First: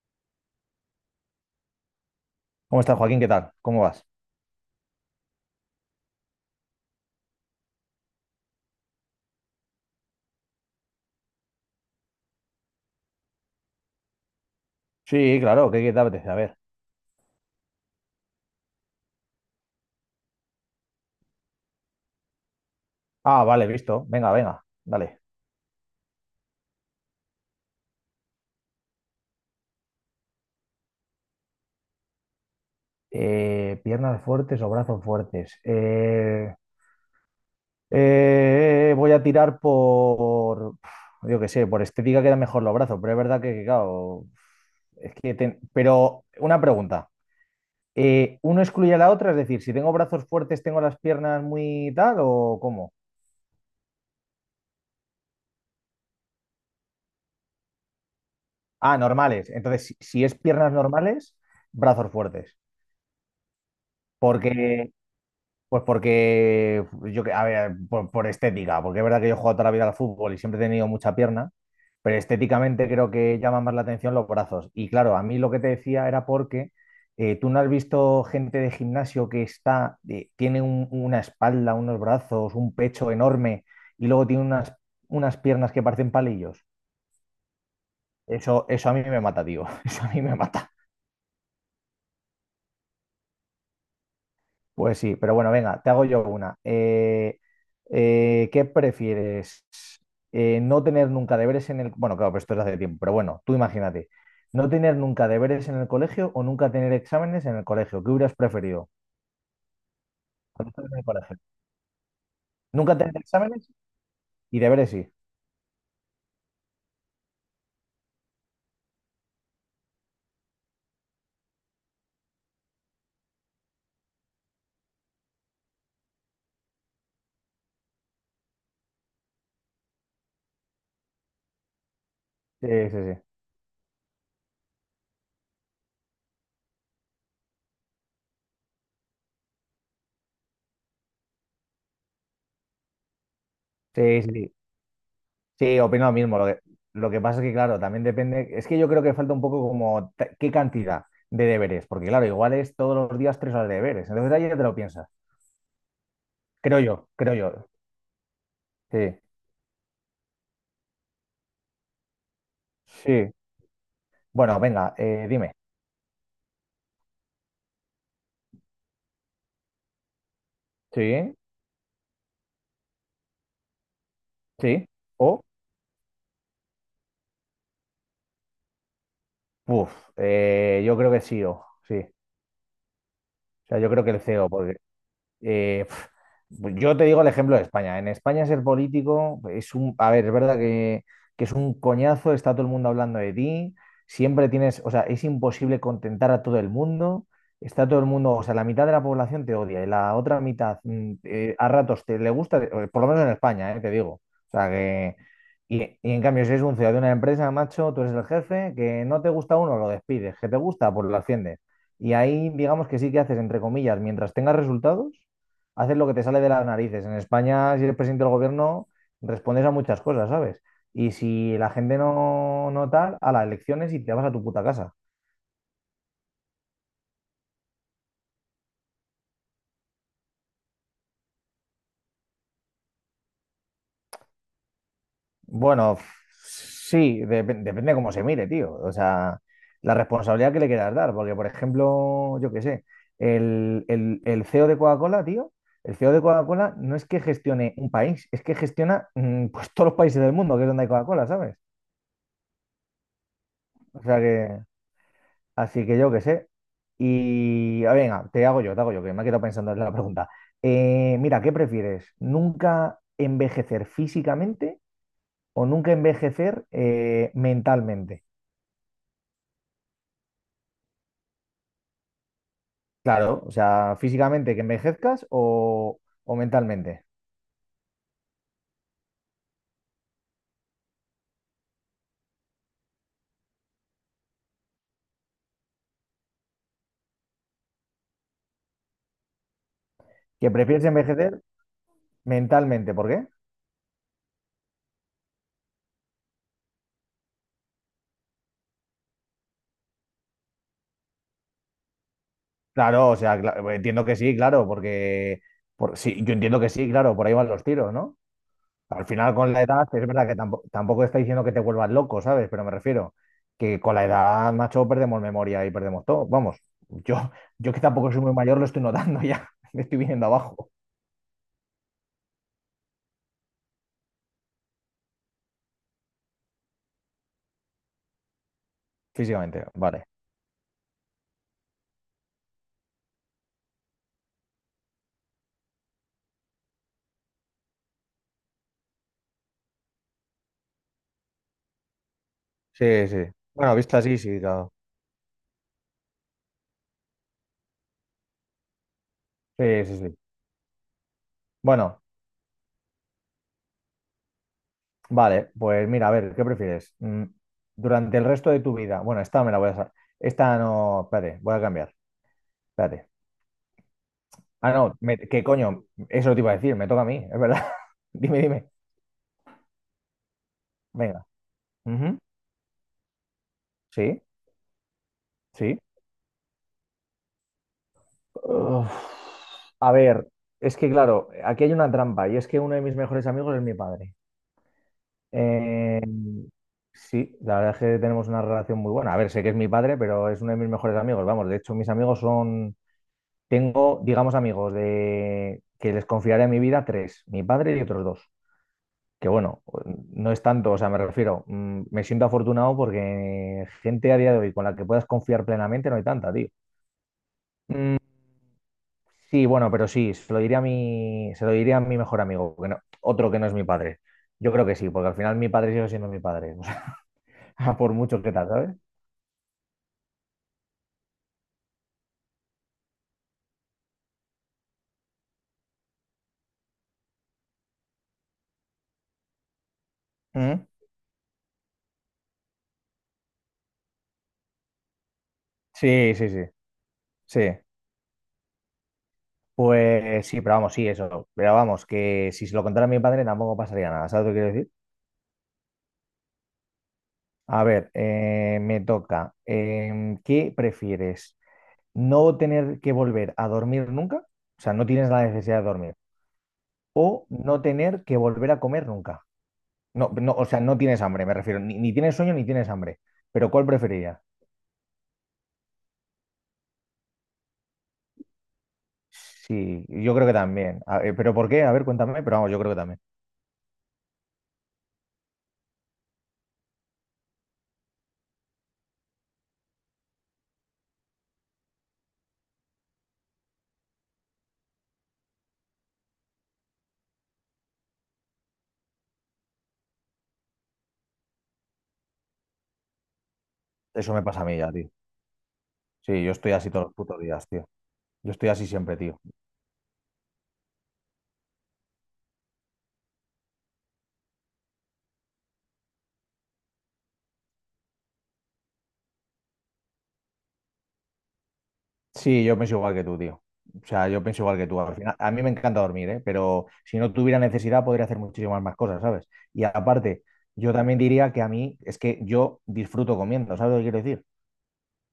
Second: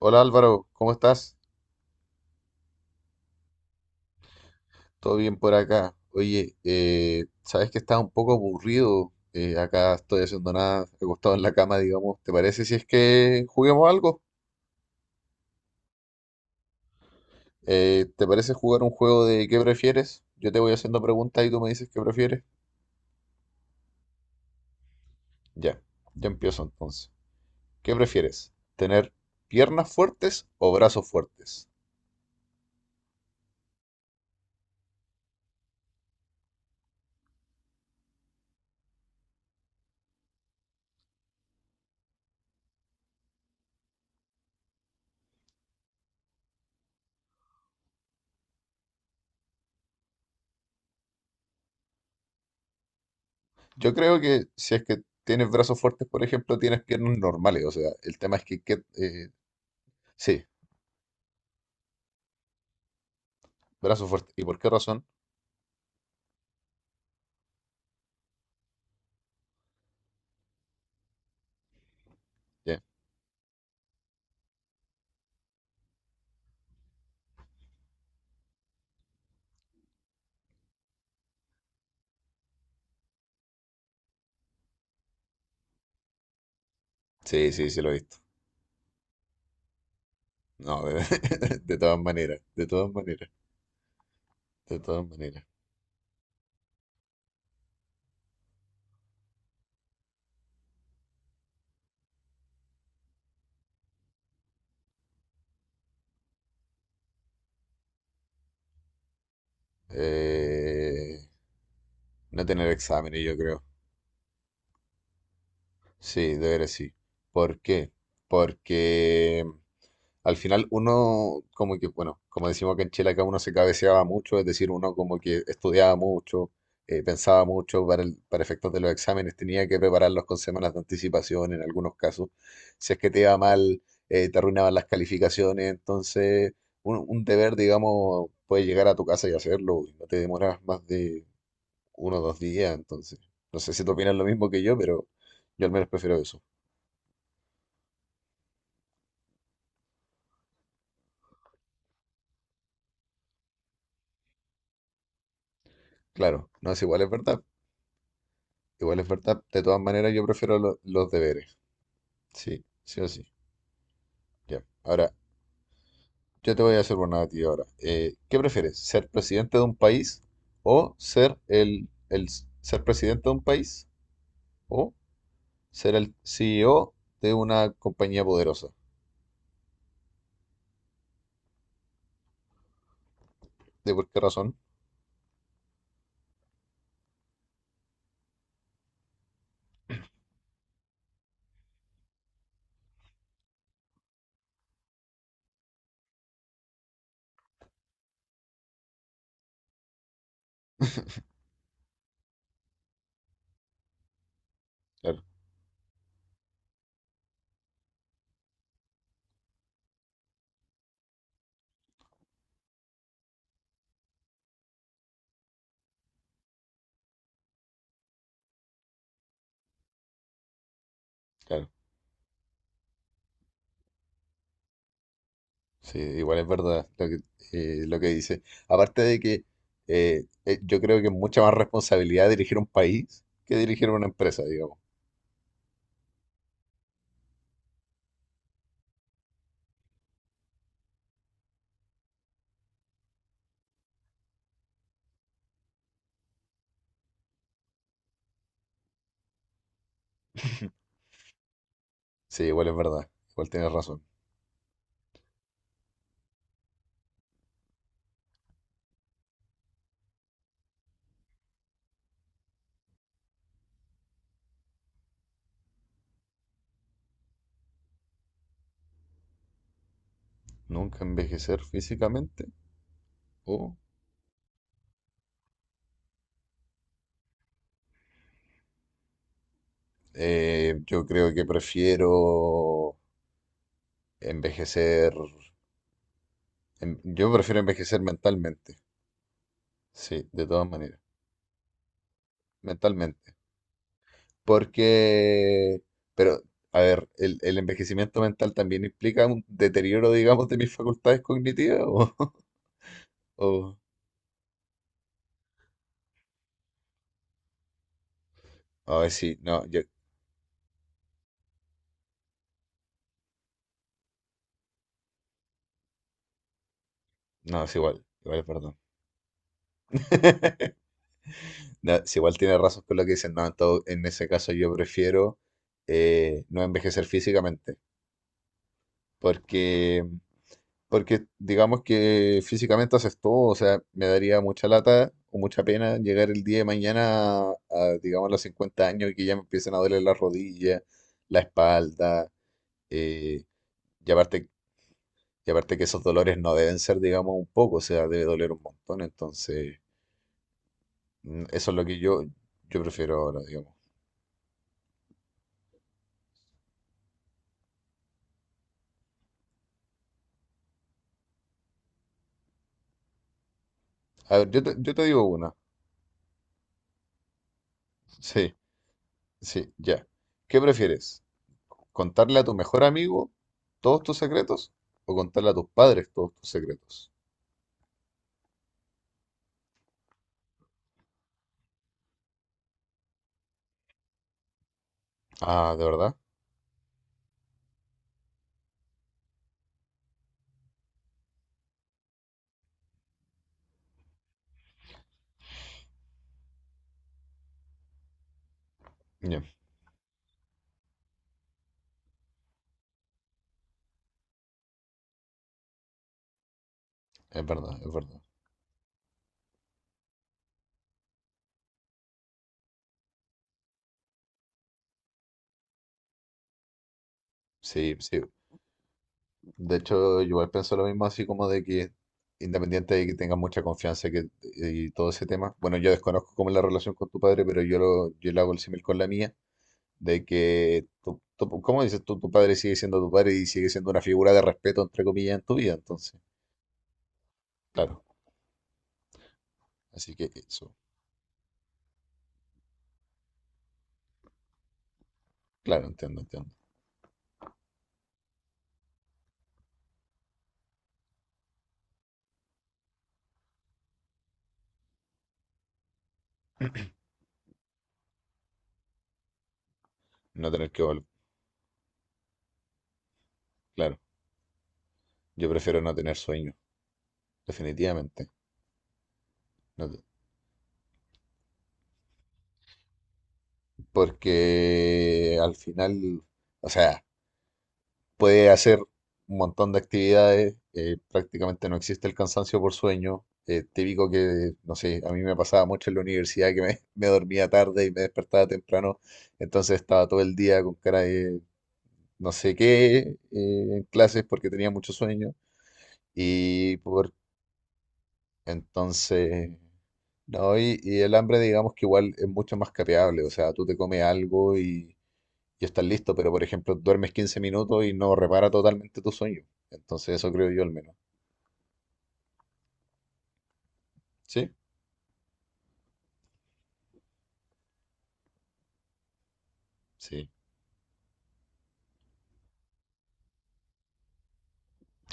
Hola Álvaro, ¿cómo estás? ¿Cómo estás, Joaquín? ¿Qué tal? ¿Cómo vas? ¿Todo bien por acá? Oye, sabes que estás un poco aburrido. Acá estoy haciendo nada, acostado en la cama, digamos. ¿Te parece si es que juguemos algo? Sí, claro, ¿qué te apetece? A ver. ¿Te parece jugar un juego de qué prefieres? Yo te voy haciendo preguntas y tú me dices qué prefieres. Ah, vale, visto. Venga, venga, dale. Ya, ya empiezo entonces. ¿Qué prefieres? ¿Tener piernas fuertes o brazos fuertes? Piernas fuertes o brazos fuertes. Voy a tirar por, pf, yo qué sé, por estética quedan mejor los brazos, pero es verdad que, claro, es que, pero una pregunta. ¿Uno excluye a la otra? Es decir, si tengo brazos fuertes, ¿tengo las piernas muy tal o cómo? Yo creo que si es que tienes brazos fuertes, por ejemplo, tienes piernas normales. O sea, el tema es que, que, Ah, eh, normales. Entonces, si es Sí, piernas normales, brazos fuertes. brazos fuertes. ¿Y por qué Porque, razón? pues porque, yo, a ver, por estética, porque es verdad que yo he jugado toda la vida al fútbol y siempre he tenido mucha pierna, pero Ya. estéticamente creo que llama más la atención los brazos. Y claro, a mí lo que te decía era porque tú no has visto gente de gimnasio que está, tiene una espalda, unos brazos, un pecho enorme y luego tiene unas piernas que parecen palillos. Sí, sí, sí lo he visto. Eso a mí me mata, tío. Eso a mí me mata. No, de, De todas maneras, de todas maneras, de Pues todas sí, pero maneras. bueno, venga, te hago yo una. ¿Qué prefieres? No tener nunca deberes en el... Bueno, claro, pero esto es hace tiempo, pero bueno, tú imagínate. ¿No tener nunca deberes en el colegio o nunca tener exámenes en el colegio? ¿Qué hubieras preferido? Cuando estabas en el Eh, colegio. no tener Nunca tener exámenes, yo creo. exámenes y deberes sí. Sí, de sí. ¿Por qué? Porque al final uno, como que, bueno, como decimos que en Chile acá uno se cabeceaba mucho, es decir, uno como que estudiaba mucho, pensaba mucho para, para efectos de los exámenes, tenía que prepararlos con semanas de anticipación en algunos casos. Sí, sí, Si es que sí. te iba mal, te arruinaban las calificaciones, entonces un deber, digamos, puedes llegar a tu casa y hacerlo, y no te demoras más de uno o dos días, entonces. No sé si tú opinas Sí, lo sí, mismo sí. que yo, pero yo al Sí, menos opino lo prefiero mismo. eso. Lo que pasa es que, claro, también depende... Es que yo creo que falta un poco como qué cantidad de deberes, porque claro, igual es todos los días tres horas de deberes. Entonces ahí ya te lo piensas. Claro, no Creo es igual, yo, es creo verdad. yo. Igual es Sí, verdad. De todas maneras, yo prefiero los deberes. Sí, sí o sí. sí. Bueno, Ya. venga, Ahora, dime. yo te voy a hacer una a ti ahora. ¿Qué prefieres? ¿Ser presidente de un país o Sí, ser ser presidente de un país sí. o O, ser el CEO de una compañía poderosa? puf, yo creo que sí, o sí. O sea, yo ¿De creo por que qué el CEO. razón? Pf, yo te digo el ejemplo de España. En España ser político es un, a ver, es verdad que es un coñazo, está todo el mundo hablando de ti, siempre tienes, o sea, es imposible contentar a todo el mundo, está todo el mundo, o sea, la mitad de la población te odia y la otra mitad a ratos te le gusta, por lo menos en España, te digo. O sea, que... Claro, y en cambio, si eres un ciudadano de una empresa, macho, tú eres el jefe, que no te gusta uno, lo despides, que te gusta, pues lo asciendes. Y ahí, digamos que sí que haces, entre comillas, mientras tengas resultados, haces lo que te sale de las narices. En España, si eres presidente del gobierno, respondes a muchas cosas, ¿sabes? Y si claro. la gente no, no tal, a las elecciones y te vas a tu puta casa. Sí, igual es verdad lo que dice. Aparte de que yo creo que es mucha más responsabilidad dirigir un país que dirigir una empresa, digamos. Bueno, sí, depende de cómo se mire, tío. O sea, la responsabilidad que le quieras dar. Porque, por ejemplo, yo qué sé, el CEO de Coca-Cola, tío, el CEO de Coca-Cola no es que gestione un país, es que gestiona pues todos los países del mundo, que es donde hay Coca-Cola, ¿sabes? Sí, igual es verdad. Igual tienes razón. O sea que... Así que yo qué sé. Y venga, te hago yo, que me he quedado pensando en la pregunta. Mira, ¿qué prefieres? ¿Nunca envejecer físicamente o nunca envejecer mentalmente? Nunca envejecer físicamente. Claro, o O sea, físicamente que envejezcas o mentalmente. Yo creo que prefiero envejecer. Yo prefiero envejecer mentalmente. Sí, de ¿Que todas prefieres maneras. envejecer mentalmente? ¿Por qué? Mentalmente. Porque, pero, a ver, el envejecimiento mental también implica un deterioro, digamos, de mis facultades cognitivas? O, Claro, o sea, o- entiendo que sí, claro, porque por, sí, yo entiendo que sí, claro, por ahí van los tiros, ¿no? a Al ver, final, sí, con la no, yo, edad, es verdad que tampoco, tampoco está diciendo que te vuelvas loco, ¿sabes? Pero me refiero que con la edad, macho, perdemos memoria y perdemos todo. Vamos, yo, no, yo es que igual, tampoco soy muy igual, mayor, lo perdón. estoy notando ya. Me estoy viniendo abajo No, si igual tiene razón con lo que dicen, no, en ese caso yo prefiero no envejecer físicamente, físicamente. porque Vale. porque digamos que físicamente haces todo, o sea, me daría mucha lata o mucha pena llegar el día de mañana a, digamos, los 50 años y que ya me empiecen a doler las rodillas, la espalda, Sí, sí. eh, Bueno, visto y así, sí, aparte, claro. y aparte que esos dolores no deben ser, digamos, un poco, o sea, debe doler un montón, entonces Sí, sí, sí. Eso es lo que Bueno, yo prefiero ahora, digamos. vale, pues mira, a ver, ¿qué prefieres? Durante el resto de tu vida. Bueno, esta me la voy a esta no. Espérate, voy a cambiar. Espérate. A ver, Ah, yo no, te digo ¿qué una, coño? Eso te iba a decir, me toca a mí, es verdad. Dime, sí, dime. sí, ya. ¿Qué prefieres? Venga. Ujú. ¿Contarle a tu mejor amigo todos tus Sí, secretos o contarle a tus sí. padres todos tus secretos? Uf, a ver, es que claro, aquí hay una trampa y es que uno de mis mejores amigos es mi padre. Ah, ¿de Eh, verdad? sí, la verdad es que tenemos una relación muy buena. A ver, sé que es mi padre, pero es uno de mis mejores amigos. Vamos, de hecho, tengo, digamos, amigos de que les confiaré mi vida tres, mi padre y otros dos. Que Ya, bueno, no es tanto, o sea, me refiero, me siento afortunado porque gente a día de hoy con la que puedas confiar plenamente no hay tanta, tío. es verdad, es verdad. Sí, bueno, pero sí, se lo diría a mi mejor amigo, que no- otro que no es mi padre. Yo creo que sí, porque al final mi padre sigue siendo mi padre, o sea, a por Sí, sí. mucho que tal, ¿sabes? De hecho, yo igual pienso lo mismo, así como de que independiente de que tengas mucha confianza y que, y todo ese tema, bueno, yo desconozco cómo es la relación con tu padre, pero yo lo, yo le hago el símil con la mía, de ¿Mm? que, tu, ¿cómo dices tú? Tu padre sigue siendo tu padre y sigue siendo una figura de respeto, entre comillas, en tu vida, Sí, entonces, sí, sí. claro. Así Pues que sí, pero vamos, eso, sí, eso. Pero vamos, que si se lo contara a mi padre tampoco pasaría nada, ¿sabes lo que quiero decir? claro, entiendo, entiendo. A ver, me toca. ¿Qué prefieres? ¿No tener que volver a dormir nunca? O sea, no tienes la necesidad de dormir. ¿O no tener que volver a comer nunca? No, no, o No sea, tener no que tienes volver, hambre, me refiero. Ni tienes sueño ni tienes hambre. Pero ¿cuál claro. preferirías? Yo prefiero no tener sueño, definitivamente. Sí, No te- yo creo que también. A ver, ¿pero por qué? A ver, cuéntame, pero vamos, yo creo que también. Porque al final, o sea, puede hacer un montón de actividades, prácticamente no existe el cansancio por sueño. Típico que, no sé, a mí me pasaba mucho en la universidad que me, me dormía tarde y me despertaba temprano, entonces estaba todo el día con cara de no sé qué en Eso me clases pasa a porque mí tenía ya, tío. mucho sueño Sí, yo estoy así y todos los por putos días, tío. Yo estoy así siempre, tío. entonces no, y el hambre, digamos que igual es mucho más capeable, o sea, tú te comes algo y estás listo, pero por ejemplo, duermes 15 minutos y no repara totalmente tu sueño. Entonces, eso creo yo al menos. Sí, yo pienso igual que tú, tío. O sea, yo pienso ¿Sí? igual que tú. Al final, a mí me encanta dormir, ¿eh? Pero si no tuviera necesidad, podría hacer muchísimas más cosas, ¿sabes? Y aparte, Sí. yo también diría que a mí es que yo disfruto comiendo, ¿sabes lo que quiero decir?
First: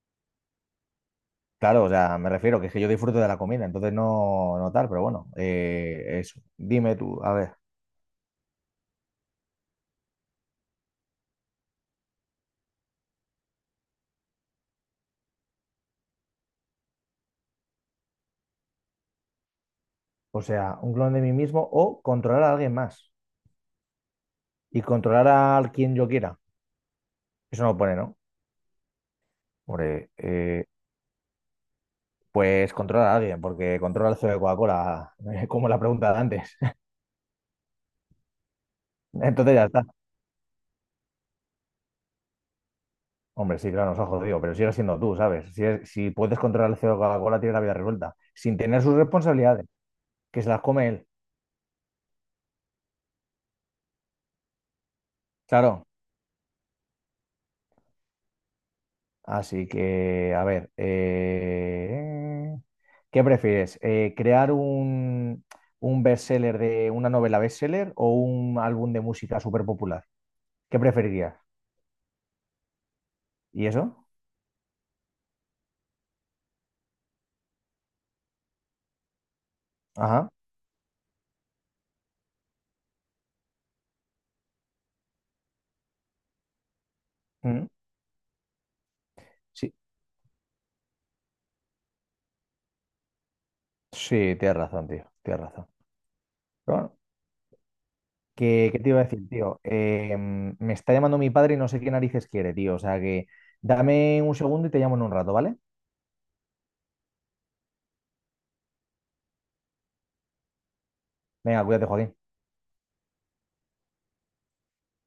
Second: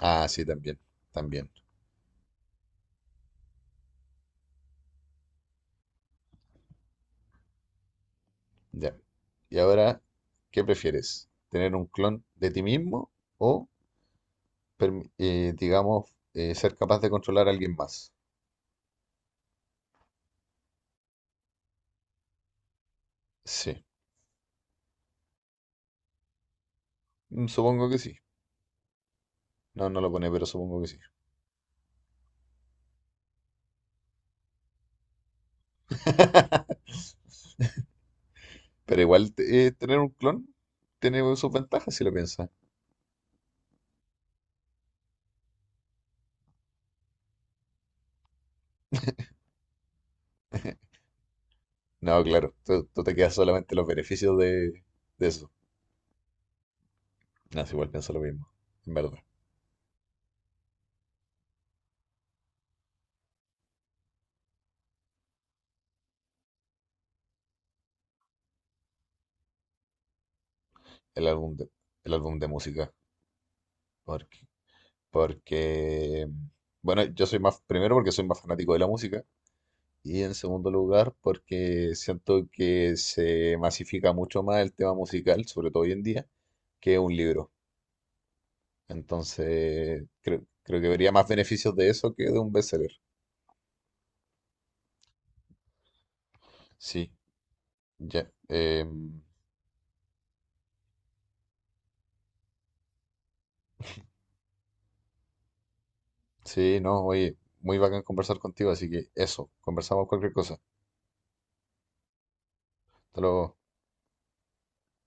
Ah, sí, también, también. Claro, o sea, me refiero que es que yo disfruto de la comida, entonces no, no tal, pero bueno, eso. Dime tú, a ver, Ya. Y ahora, ¿qué prefieres? ¿Tener un clon de ti mismo o, digamos, ser capaz de controlar a alguien más? o sea, un clon de mí mismo o controlar a alguien más Sí. y controlar a quien yo quiera. Mm, Eso no lo supongo pone, que ¿no? sí. No, no lo Hombre, pone, pero supongo que sí. pues controlar a alguien, porque controla el CEO de Coca-Cola, como la pregunta de antes. Pero igual Entonces ya está. tener un clon tiene sus ventajas si lo piensas. Hombre, sí, claro, nos ha jodido, pero sigue siendo tú, ¿sabes? Si, si puedes controlar el CEO de Coca-Cola, tienes la vida resuelta, sin tener sus responsabilidades, que se las come él. No, claro, tú te quedas solamente los beneficios de eso. Claro. No, sí, igual pienso lo mismo, en verdad. Así que, a ver, ¿qué prefieres? ¿Crear un bestseller de una novela bestseller o un álbum de música súper popular? ¿Qué El preferirías? álbum de, el álbum de música. ¿Y eso? Porque, porque, bueno, yo soy más, primero porque soy más fanático de la música. Y Ajá. en segundo lugar, porque siento que se masifica mucho más el tema musical, sobre todo hoy en día, que un libro. mm, Sí, Entonces, creo, creo que vería más beneficios de eso que de un bestseller. sí, tienes razón, tío, tienes razón. Pero bueno, Sí. Ya, qué te iba a em, decir, tío? Me está llamando mi padre y no sé qué narices quiere, tío. O sea que dame un segundo y te llamo en un rato, ¿vale? sí, no, oye, muy bacán conversar contigo, así que eso, conversamos cualquier cosa. Venga, cuídate, Joaquín. Hasta luego.